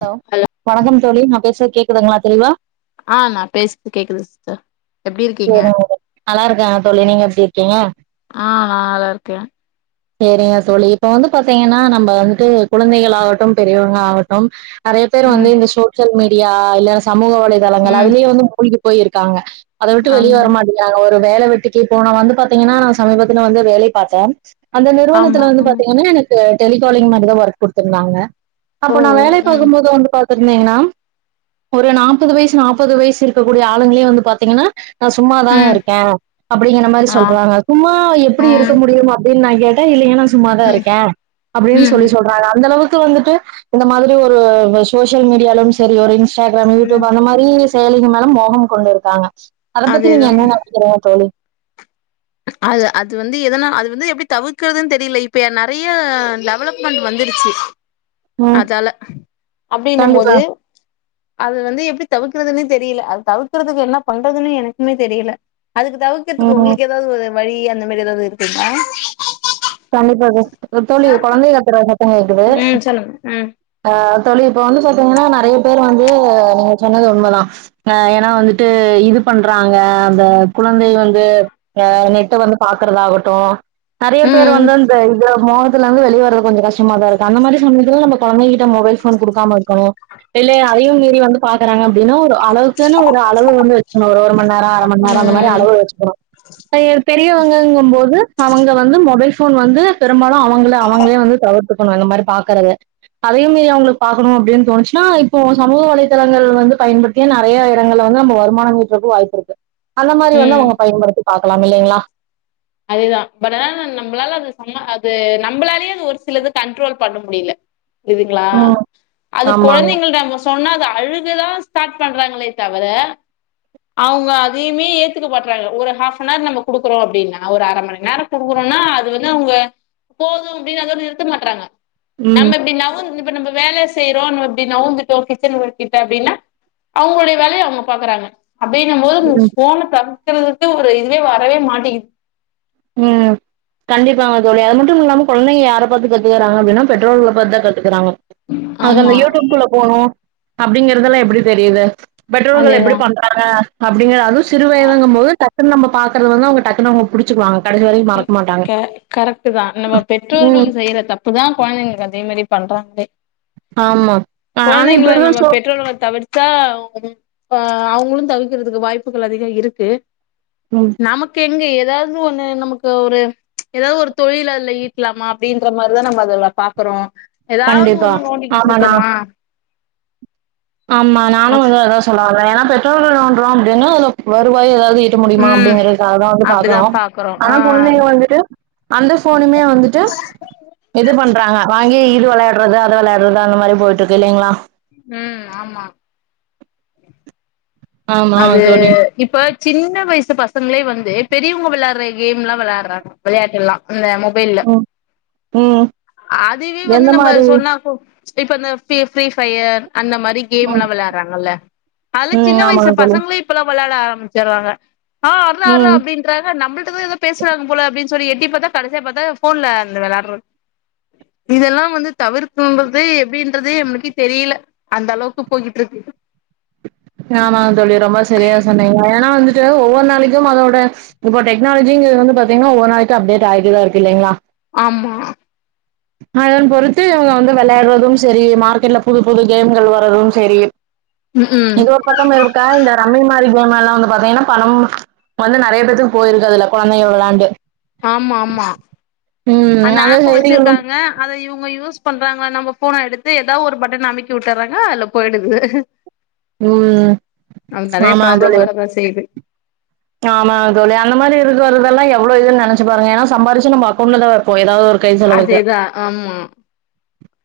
Hello வணக்கம் தோழி நா பேசுறது கேக்குதுங்ளா தெளிவா ஆ நா பேச்து கேக்குது சிஸ்டர் எப்டி இருக்கீங்க சேரிங்க தோ நல்லா இருக்காங்க தோழி நீங்க எப்டி இருக்கீங்க ஆ நா நல்லா இருக்கே சேரிங்க தோழி இப்ப வந்து பாத்தீங்கன்னா நம்ப வந்ட்டு குழந்தைகள் ஆகட்டு பெரியோங்கள் ஆகட்டு நெறய பேர் வந்து ம் இந்த சோசியல் மீடியா இல்ல சமூக வலைதளங்கள் ம் அதுலயே வந்து மூழ்கி போய் இருக்காங்க அத விட்டு வெளியே ஆமா வர மாட்டேங்கிறாங்க ஒரு வேல வெட்டிக்கு போனா வந்து பாத்தீங்கன்னா நா சமீபத்துல வந்து வேலை பாத்தே அந்த ஆமா நிறுவனத்துல வந்து ம் பாத்தீங்கன்னா எனக்கு டெலிகாலிங் மட்டு தா ஒர்க் குடுத்துருந்தாங்க ஓ அப்ப நா ஓ வேலை ம் போகுபோது வந்து பாத் தீங்கன்னா ஒரு நாப்பது வயசு நாப்பது வயசு இருக்க கூடிய ஆளுங்களே வந்து பாத்தீங்கன்னா நா சும்மாதாங்க ம் இருக்கே அப்டிங்கிற மாரி ஆ சொல்றாங்க சும்மா எப்டி ம் இருக்க முடியு அப் டின் நா கேட்டே இல்லிங்க நா சும்மாதா ம் இருக்கே அப்டின்னு சொல்லி ம் சொல் றாரு அந்த அளவுக்கு வந்துட்டு இந்த மாதிரி ஒரு சோசியல் மீடியாலும் செரி ஒரு இன் ஸ்டாகிராம் ம் யூடியூப் அந்த மாரி செயலிகள் மேல மோகம் கொண்டு இருக்காங்க அத பத்தி நீங்க அதேதா என்ன நெ னக்கிறீங்க தோழி அது அது வந்து எதனா அது வந்து எப்டி தவுக்றதுன் தெரில இப்ப நெறய லெவலப் மென்ட் வந்துடுச்சு ம் அதால அப்டின்ன கண்டிப்பா மோது அது வந்து எப்டி தவுக்றதுன்னே தெரில அது தவுக்றதுக்கு என்ன பண்றதுன்னு எனக்குமே தெரில அதுக்கு தவுக்றதுக்கு ம் உங்ளுக்கு ஏதாது ஒரு வழி அந்த மாரி ஏதாவுது இருக்குங்ளா கண்டிப்பா தோ தோழி கொழந்தை கத்துற சத்த கேக்குது ம் சொல்லுங்க ஆ தோழி இப்ப வந்து பாத்தீங்ன்னா நெறய பேர் வந்து நீங்க சொன்னது உண்மதா அ ஏனா வந்துட்டு இது பண்றாங்க அந்த குழந்தை வந்து ஆ நெட்ட வந்து பாக்றதா ஆகட்டு ம் பேர் ம் வந்து அந்த இதுல மோகத்துலர்ந்து வெளி வரது கொஞ்ச கஷ்டமா தா இருக்கு அந்த மாரி சமயத்துல நம்ப கொழந்தைகிட்ட மொபைல் ஃபோன் குடுக்காம இருக்கணு இல்லையா அதயு மீறி வந்து பாக்குறாங்க அப்டின்னா ஒரு அளவுக்குனு ஒரு அளவு ஒன்னு வச்சுக்ணு ஒரு ஒரு மண்ணேரோ அர மண்ணேரோ அந்த மாரி ம் அளவு வச்சுக்கணு அய பெரியவங்கங்க போது அவங்க வந்து மொபைல் ஃபோன் வந்து பெரும்பாலு அவங்கள அவங்களே வந்து தவிர்த்துக்கணு அந்த மாரி பாக்குறத அதயு மீறி அவுங்ளுக் பாக்கணு அப்டின் தோணுச்னா இப்ப சமூக வலைதளங்கள் வந்து பயன்பட் கே நெறய எடங்கல்ல வந்து நம்ம வருமான மீட்றக்கு வாய்ப்பு இருக்கு அந்த மாரி வந்து ம் அவுங்க பயன்படுத்தி பாக்லா இல்லேங்ளா அதேதா பட் அதால நம்ப்ளால அது சம அது நம்பளாலேயே அது ஒரு சிலது கண்ட்ரோல் பண்ண முடில இதுங்ளா ம். அது ஆமாங்க. கொழந்தைங்ள்ட்ட மோஸ் சொன்னா அது அழுகுதா ஸ்டார்ட் பண்றாங்ளே தவர அவுங்க அதைமே ஏத்துக்க மாட்றாங்க ஒரு ஹாஃப்பனார் நம்ம குடுக்குறோ அப்டினா நா ஒரு அர மணி நேர குடுக்குறோனா அது வந்து அவுங்க போது அப்டின் அதோட நிறுத்த மாட்றாங்க நம்ப ம். இப்டி நவ்ந் இப்ப நம்ப வேலச் செய்றோன் நம்ப இப்டி நவுந்துட்டோ கிச்சன் ஒர்கிட்ட அப்டின்னா அவுங்ளுடய வேலய அவுங்க பாக்குறாங்க அப்டின போது இந்த ம். ஃபோன தவுக்றதுக்கு ஒரு இதுவே வரவே மாட்டேங்குது ம் கண்டிப்பாங்க தோழி அது மட்டும் இல்லாம கொழந்தைங்க யார பாத்து கத்துக்றாங்க அப்டினா பெற்றோர்கள பாத் தா கத்துக்றாங்க அத ஆமா அந்த யூடியூப்குள்ள போணு அப்டிங்றதெல்லா எப்டி தெரியுது பெற்றோர்கள் எப்டி அதேதான். பண் அ அப்டிங் அது அ சிறுவயதிங்கும் போது டக்குன் நம்ம பாக்கறது வந்து அவங்க டக்குனு அவுங்க புடிச்சுக்வாங்க கே க கரெட்டு தா நம்ம ம். பெற்றோர்கள் செய்ற தப் புதா கொழ்ந்தைங்ளுக் அதே மேரி பண்றாங்ளே ஆமா. ஆ ஆனா இப்ப கொழந்திங்ள இருக்கிற நம்ம சோ பெற்றோர்கள தவிர் த்தா அவ்ங்களு அ அவ்ங்ளு தவிக்கிறுதுகு வாய்ப்புகள் அதிக இருக்கு ம் நமக் எங்க ஏதாது ஒண்ணு நமுக் கு ஒரு ஏதாது ஒரு தொழிலதுல ஈட்லாமா அப்டிங்ற மார்தா நம்ம அதுல பாக்குறோ ஏதாவ்து கண்டிப்பா ஒண்ணு நோண்டிகிட் ஆமாண்ணா ருக்கோமா ஆமா நானு வந்து அதா சொல்லா வர்ரே ஏனா பெற்றோர்கள் நோண்றோ அப்டினு அது வருவாய் ஏதாது இ ருக்க முடிய்மா ம் அப்டிங்கறகாகதா வந்து பாக்றோ அப்டிதான் பாக்குறோம் ஆனா ஆ குழந்தீங்க வந்துட்டு அந்த ஃபோனுமே வந்துட்டு இது பண்றாங்க வாங்கி இது விளையாட்றது அத விளையாட்றது அந்த மாரி போய்ட்ருக்கு இல்லீங்ளா ம் ஆமா ஆமா அது தோழி இப்ப சின்ன வயசு பசங்ளே வந்து பெரியவ்ங்க வெளாட்ற கேம் லா வெளாட்றாங்க வெளயாட்டு ல்லா இந்த மு வேல்ல ம் ம் அதுவே வந்து எந்த நம்ம மாதிரி சொன்னா கு இப்ப இந்த ஃபீ ஃபீரீ ஃபயர் அந்த மாரி கேம் ம் லா வெளாறாங்கல்ல அதுல சின்ன ம். வயசு ஆமாங்க தோழி கிளே இப்பலா வெளாட ஆரம்பிச்சிர்ராங்க ஆ அட்ர அட்ரா ம் அப்டின் றக நம்புள்டதா எதோ பேச்றாங்க போல அப்டின் சொல்லி எட்டி பாத்தா கடசியா பாத்தா ஃபோன்ல அந்த வெளான்ற இதெல்லா வந்து தவிர்குங்கதே எப்டின்றதே எம்ளுக்கி தெரிய்ல அந்த அளுவுக்கு போய்கிட் ருக்கு ஆமாங் தோழி ரொம்ப சரியா சொன்னீங்க ஏனா வந்துட்டு ஒவ்வொரு நாளிக்கு அதோட இப்போ டெக்னாலஜிங்கறது வந்து பாத்தீங்னா ஒர் நாளேக்கா அப்டேட் ஆய்டுதா இருக் இல்லேங்ளா ஆமா அதன் பொறுத்து இவங்க வந்து வெளாட்றதும் செரி மார்க்கெட்ல புது புது கேம்கள் வரது செரி ம்ஹூம் பக்கம் இருக்கா இந்த ரம்மி மாரி கேம் எல்லா வந்து பார்த்தீங்கன்னா பணம் வந்து நெறைய பேத்துக்கு போயிருக்கு அதுல்ல கொழந்தைக வெளையாண்டு ஆமா ஆமா ம் அந்த ஏப்பு செய்திகளும் வச்சிருக்காங்க அத இவங்க யூஸ் பண்றாங்க நம்ம ஃபோனை எடுத்து ஏதாவது ஒரு பட்டன அமுக்கி வுட்டுர்றாங்க அது போயி்டுது ம் அங்க நெறைய ப்ராப்ளம் வரதா செய்து ஆமாங் தோழி அந்த மாரி இருக்கறதெல்லா எவ்ளோ இது நெனைச்சு பாருங்க ஏன்ன சம்பாரிச்சு நம்ம அக்கவுண்ட்ல தா இப்போ ஏதாவது ஒரு கை செலவுக்கு அதேதா ஆமா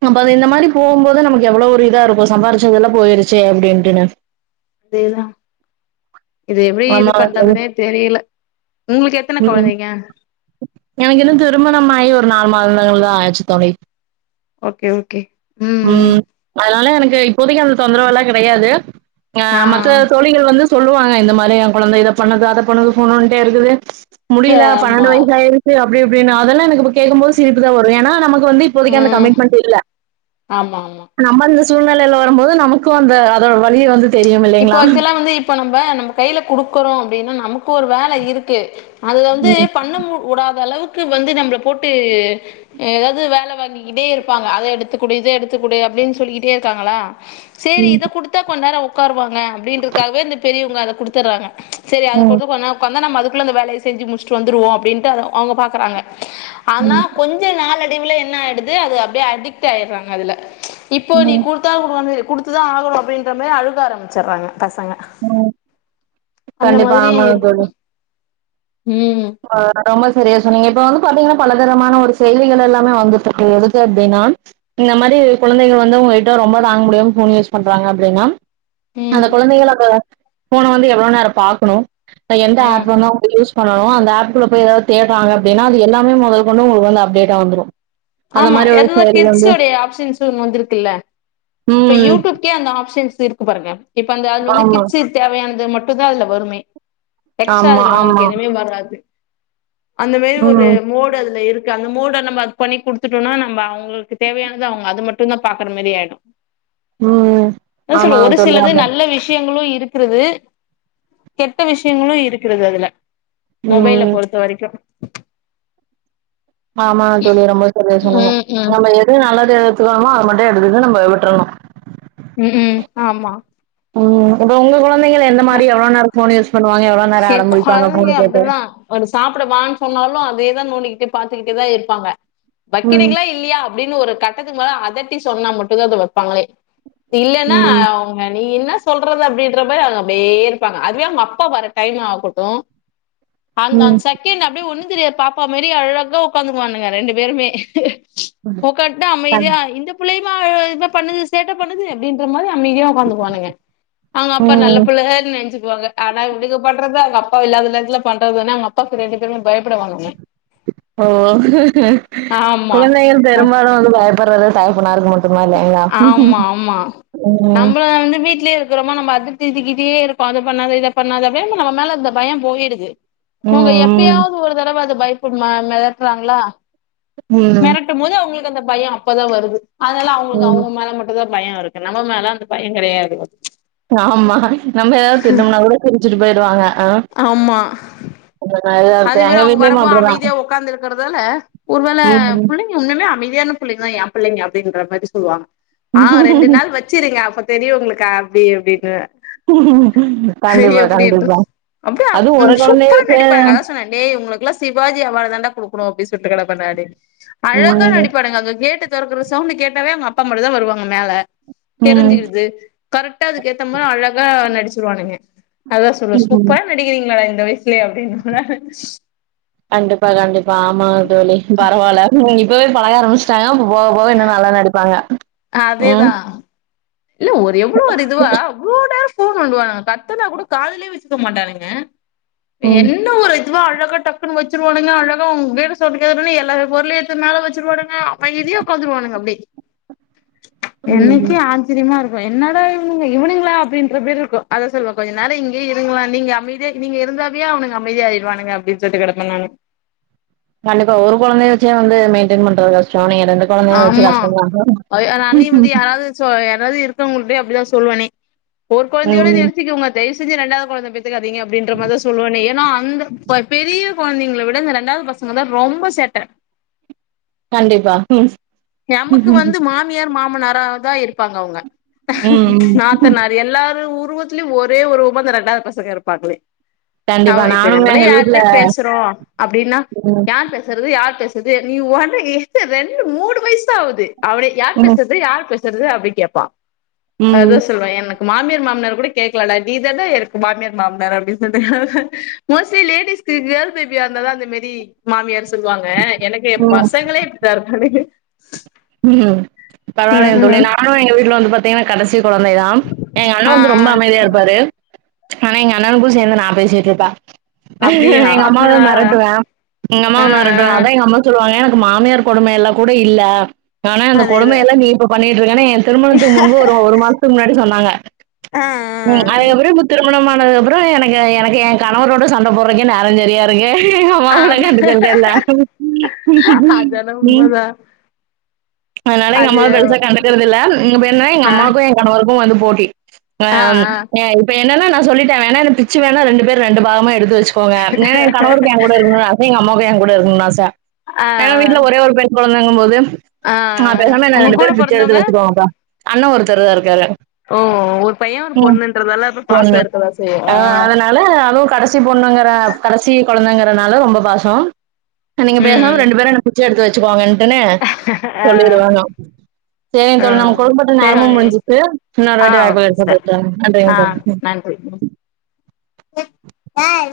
அப்போ அது இந்த மாரி போம்போது நமக்கு எவ்ளோ ஒரு இதா இருக்கு சம்பாரிச்சதெல்லாம் போயிருச்சு அப்டின்ட்டுன்னு அதேதா இத எப்டி இது ஆமா தோழி பண்றதுன்னே தெரியல உங்களுக்கு எத்தனை ம் கொழந்தைங்க எனக்கு இன்னு திருமணமாகி ஒரு நாலு மாதங்கள் தா ஆச்சு தோழி ஓகே ஓகே ம் ம் அதனால எனக்கு இப்போதைக்கி அந்த தொந்தரவு எல்லா கிடையாது அ ஆ மத்த தோ ழிகள் வந்து சொல்லுவாங்க இந்த மாதிரி எ குழந்தை இத பண்ணுது அத பண்ணுது ஃபோன் நோன்டிட்டே இருக்குது முடியல ஆமா பன்னெண்டு வயசு ஆயிருச்சு அப்டி இப்டின்னு அதெல்லா எனக்கு இப்ப கேட்கும் போது சிரிப்புதா வரு ஏன்னா நமக்கு வந்து இப்போதைக்கி அந்த ம் கமிட்மெண்ட் இல்ல ஆமா ஆமா நம்ம இந்த சூழ்நிலையில வரும்போது நமக்கு அந்த அதோட வலிய வந்து தெரியும் இப்போ இல்லைங்களா? ஆக்சுவலா வந்து இப்ப நம்ம நம்ம கையில குடுக்குறோ அப்டின்னா நமக்கு ஒரு வேல இருக்கு அதுல வந்து ம், பண்ணம்மு வுடாத அளவுக்கு வந்து நம்ள போட்டு ஏதாவ்து வேல வாங்கிக்கிட்டே இருப்பாங்க அத எடுத்துக்கொடு இத எடுத்துக்கொடு அப்டின் சொல்லிக்கிட்டே இருக்காங்களா சரி ம், இத குடுத்தா கொன் நேரவ் உக்காருவாங்க அப்டின்றதுக்காகவே இந்த பெரியவங்க அத குடுத்தர்றாங்க சரி அத ம், கொண்டு போனா உக்காந்தா நம்ம அதுக்குள்ள அந்த வேலை செஞ்சி முடிச்ட்டு வந்துருவோ அப்படின்ட்டு அதவ் அவ்ங்க பாக்கறாங்க ஆனா ம், கொஞ்சு நாளடைவுல என்ன ஆய்டுது அது அப்டே அடிக்ட் ஆய்றாங்க அதுல இப்போ நீ ம், குடு த்தா வுடுவானே குடுத்துதா ஆகணு அப்டின்ற மாரி அழுக ஆரம்பிச்சிர்றாங்க பசங்க ம். அந்த கண்டிப்பா. மாதிரி ஆமாங்க இர்க்கு ம் ரொம்ப சரியா சொன்னிங்க இப்ப வந்து பாத்தீங்கன்னா பலதரமான ஒரு செய்திகள் எல்லாமே வந்துட்ருக்கு எதுக்கு அப்டின்னான் இந்த மாரி குழந்தைங்க வந்து உங்க கிட்ட ரொம்ப தாங்க முடியாம் ஃபோன் யூஸ் பண்றாங்க அப்டின்னாம் ம் அந்த குழந்தைகள க ஃபோன வந்து எவ்ளோ நேர் பாக்கணு ஆ எந்த ம் ஆப் வந்து அவுங்க யூஸ் ஆ அந்த ஆப் குல்ல பெய் ஏதாவ் தேட்றாங்க அப்டின்னா அது எல்லாமே முதல் கொண்டு உங்களுக்கு வந்து அப்டேட்டா வந்துரு ஆமா எதுதா கிட்ஸ்யுடைய ஆப்ஷன்ஸுன் ஒன் வந்துருக்குல்ல இப்ப ம். யூடூப்கே அந்த ஆப்ஷன்ஸ் இருக்கு பாருங்க இப்ப அந்த அது வந்து ஆமா. கிச்சித் தேவையான்து மட்டு தா அதல வருமே எக்ஸ்ட்ரா ஆமா, அதுல ஆமா. உங்களுக் எதுமே வராது அந்த மேரி ஒரு ம். மோடு அதுல இருக் கு அந்த மோடா அந்த மாத் பண்ணி குடுத்துட்டோனா நம்ப அவ்ங்கள்க்கு தேவையானத அவ்ங்க அது மட்டுதா பாக்கற மாரி ஆய்டு ஓ நா சொல்லு ஒரு சிலது நல்ல விஷ் டியன்களு இருக்றுது கெட்ட விஷயங்களு இருக்றுது அதுல மொபைல ம். பொறுத்த வரைக்கு ஆமா தோழி ரொம்ப ம் சந்தோஷமு ம் நம்ம எது நல்லது எடுத்துக்கணுமோ அர் மட்டு எடுக்குது நம்ம விட்றணு ம்ம் ஆமா உம் இப்ப உங்க குழந்தைகள் எந்த மாரி எவ்ளோ நேர ஃபோனு யூஸ் பன்னுவாங்க எவ்ளோ நேர சரி அடம்பிடிப்பாங்க கொழந்தைங்க ஃபோனு கேட்டு அப்டிதா ஒரு சாப்புட வான் சொன்னாலு அதேதா நோண்டிக்கிட்டு பாத்துக்கிட்டே தா இருப்பாங்க ம் வக்கிரீங்ளா இ இல்லியா அப்படின்னு ஒரு கட்டத்து மேல அதட்டி சொன்னா மட்டு தா அத வெப்பாங்ளே இல்லேன்னா ம் ஆவ் ஓங்க நீ என்ன சொல்றது அப்டின்ற மாதி அதுங்க அப்டே இருப்பாங்க அதுவே அவ்ங் அப்பா வரட் டைம் ஆகுட்டு அந்த் ம் ஆன்சக் கே அந்த அப்டே ஒண்ணு தெரியாத் பாப்பா மெரி அழகா உக்காந்துக்வானுங்க ரெண்டு பேருமே உக்காந்ட்டா அ அமைதியாய் இந்த புள்ளையுமா அழு இத பண்ணுது சேட்டப் பண்ணுது அப்டின்ற மாதி அமைதியா ஒக்காந்துக்வானுங்க அவ்ங்க அப்பா நல்ல ம் பிள்ளேன் நென்ச்சிக்வாங்க ஆனாய் விடுக பன்றத்தா அங்க அப்பா இல்லாத நேரத்துல பண்றதுனா அங் அப்பாக்கு ரெண்டு பேர்யு பயப்படுவானுங்க ஓ ஆமா குழந்தைகள் அஹ் பெரும்பாலும் வந்து பயப்பறத தகப்பனா இருக்க மட் ஆமா ஆமா ம் நம்ப்ள வந்து வீட்லிவ் தூறமா நம்ம அது திட்டிக்கிட்டே இரு ப்பாது பண்ணாத இத பண்ணாத அப்டே நம்ம மேல இந்த பயம் போயிடுது உங்க ம் ம் எப்பயாவ்து ஒரு தடவ அது பயப்புடுமா மிரட்றாங்ளா ம் ட்டும்போது அவ்ங்ளுக் அந்த பயோ அப்பதா வருது அதுனால அவ்ங்ளுக்கு ம். அவ்ங்க மேல மட் அதா பயோ இருக்கு நம்ம மேல அந்த பயன் கெடையாது ஓக் ஆமா நம்ம ஏதாவ் திட்டும்னா கூட கிரிச்சிட்டு போய்டுவாங்க ஆ ஆமா [unintelligible] அதேமாரி அவங் வீட்லயும் வரம்போ அப்டிதா அமைதியா உக்காந்து இருக்குற்தால ஒருவேள ம் புள்ளி உன்னுமே அமைதியான புள்ளிங்க தா யா பிள்ளைங்க அப்டின்ற மாரி சொல்லுவாங்க ஆ ரெண்டு நாள் வச்சிரிங்க அப்பத் தெரியு உங்ளுக்கா அப்டி இப்டின்னு கண்டிப்பா எப்டி இரு கண்டிப்பா [unintelligible] அப்டியா அதுவு ஒரு குழந்தைய சூப்பரா வச்சு நடிப்பனுங்க அத டே உங்களுக்கெல்லா சிவாஜி அவாடு தாண்டா குடுக்கணு அப்டி சொல்ட்டு கெடப்ப நானு அழகா ம் நடிப்பாடுங்க அங்க கேட்டு தெறக்கற சவுண்ட கேட்டாவே அவுங்க அப்பா மட்டு தா வருவாங்க மேல ம் தெரிஞ்சிக்கிடுது கரெக்டா அதுக்கேத்த மார அழகா நடிச்சிருவானுங்க அதா சொல்வே ம் சூப்பரா நடிக்கிறீங்களாடா இந்த வய்ஸ்லே அப்டி சொல்வே கண்டிப்பா கண்டிப்பா ஆமா தோழி பரவால்ல இப்பவே பழக ஆரம்பிச்சி டானா அப்ப போக போக இன்னு நல்லா நடிப்பாங்க ம், அதேதா இல்ல ஒரு எவ்ளோ ஒரு இதுவா அவ்ளோ நேரோ ஃபோன் நோன்டுவானா கத்துனா கூட காதுலே வெச்சிக்க மாட்டானுங்க ம், என்ன ஒரு ரொம்ப அழகா டக்குனு வெச்சுருவானுங்க அழகா அவுங் வேற சவுண்ட் கேட்ட உடனே எல்லா பொருளையு எட்த்து மேல வெச்சுருவானுங்க அமைதியா உக்காந்துருவானுங்க அப்டி இன்னைக்கு ம். ஆ ச்சரியமா இருக்கு என்னட இவுனுங்க இவனுங்களா அப்டின்ற பேரு இருக்கு அத சொல்லுவே கொஞ்ச நேரோ இங்கியே இருங்ளே நீங்க அமைதியா நீங்க இருந்தாவே அவனுங்க அமைதிய ஆயிடுவானுங்க அப்டின் சொல்ட்டு கெடப்பே நானு கண்டிப்பா ஒரு கொழந்தைய வெச்சே வந்து மெயின்டென் பண்றது கஷ்டோ ஆனா நீங்க ரெண் டு கொழந்தைய வெச்சு ஆமா கஷ்டந்தாங்க சோ யாராவ்து இருக்கவங்கள்ட்டயே அப்டிதா சொல்லுவனே ஒரு கொழந்தையோட ம். நிறுத்திக்கோங்க தயவு செஞ்சு ரெண்டாவ்து கொழந்த பெத்துக்காதீங்க அப்டின்ற மார தா சொல்லுவனே ஏனா அந்த பெ பெரிய கொழந்தைங்கள விட இந்த ரெண்டாவது பசங் க தா ரொம்ப சேட்ட கண்டிப்பா ம் நமக்கு வந்து மாமியார் மாமனார தா இருப்பாங்க அவுங்க ம். நாத்தனார் எல்லாரு உருவத்துலியு ஒரே உருவமா இந்த ரெண்டாவ்து பசங்க இருப்பாங்ளே நா கண்டிப்பா. இப்ப நானுமே நம்மளே எங்க வீட்ல யாருட்ட பேசறோ அப்டின்னா ம், யார் பேச றது யார் பேஸ்றது நீ ஒன்ற என்ன ரெண்டு மூணு வய்ஸ் ஆவுது அப்டே யார் ம், பேசறது யார் பேஸ் அப்டி கேப்பா ம், சொல்லுவே எனக்கு மாமியார் மாமனார் கூட கேக்கலடா நீ இத தா இருக்கு மாமியார் மாமனார் அப்டின் சொல்ட்டு மோஸ்லி லேடிஸ்கு கேர்ள் பேபிய இருந்த தா அந்த மாரி மாமியார் சொல்லுவாங்க எனக்கு ஏ ம், பசங்களே இப்டி தா இருப்பானுங்க ம் பரவால்லங் தோழி ம் நானு எங்க வீட்ல வந்து பாத் தே இவ கடைசி கொழந்தை தா எங்க அண்ணா ஆ வந்து ரொம்போ அமைதியா ஆ இருப்பாரு ஆனா எங்கண்ணனுக்கு சேந்து நா பேசிட்ருப்பே அப்டியா எங்க அம்மாவ ஆ மெரட்டுவே எங்க ஆ அம்மாவ மெரட்டுவே ஆ அதா எங்கம்மா சொல்லுவாங்க எனக்கு மாமியார் கொடும எல்லா கூட இல்ல ஆனா அந்த அதேதா கொடுமயெல்லா நீ இப்ப பண்ணிட்ருக்கேனு எ திருமணத்துக்கு முன்பு ஒரு ஒரு மாசத்துக்கு முன்னாடி சொன்னாங்க ஆ ம் அதுக்கப்றோ இப்ப திரு மணம் ஆனதுக்கப்றோ எனக்கு எனக்கு எ கணவரோட சண்ட போட்றக்கே நேரோ செரியா இரு க்கு எங்க அம்மா ஆ கூட ஆமா கண்டுக்கறதே இல்ல அதான ம் உண்மதா அதனால எங்க அது அம்மாவ பெருசா கண்டுக்கறதில்ல இப்ப என்ன எங்க ஆ அம்மாக்கு ஏ கணவருக்கு வந்து போட்டி ஆ இப்ப என்னன்னா நா சொல்லிட்டே வேணா என்ன பிச்சு வேணா ரெண்டு பேரு ரெண்டு பாகமா எடுத்து வெச்சு க்கோங்க ஏனா ஏ கணவருக்கு ஏ கூட இருக்கணுனு ஆச எங்க அம்மாவுக்கு ஏ கூட இருக்கணுனு ஆச ஆ ஏனா வீட்ல ஒரே ஒரு பெண் கொழந்தங்க போது ஆ நா பேசாம என்ன உங்க ரெண்டு கூட பேரு பிச்சு எடுத்து பொறந்தவங்க வெச்சுக்கோங்கப்பா அண்ண ஒருத்தரு தா இருக்காரு ஓ ஒரு பைய்யே ஒரு ம். பொண்ணுன்றதால அப்ப பாசோ பொண்ணு. இருக்கதா செய்யு அ ஆ அதனால அதுவு கடசி பொண்ணுங்கிற கடசி கொழந்தங்கறனால ரொம்ப பாசோ நீங்க பேசாம ம் ரெண்டு பேரு என்ன பிச்ச எடுக்க வச்சுக்கோங்கன்ட்டுனு ஆ சொல்லிருவே நா சேரிங்க ஆ தோழி நமக்கு குடுக்கபட்ட நேரமும் சரி முடிஞ்சுச்சு ஆ இன்னொருவாட்டி வாய்ப்பு ஓகே கெடச்சா சிஸ்டர் பேசலா நன்றிங்க ஆ தோழி ம் நன்றி ம்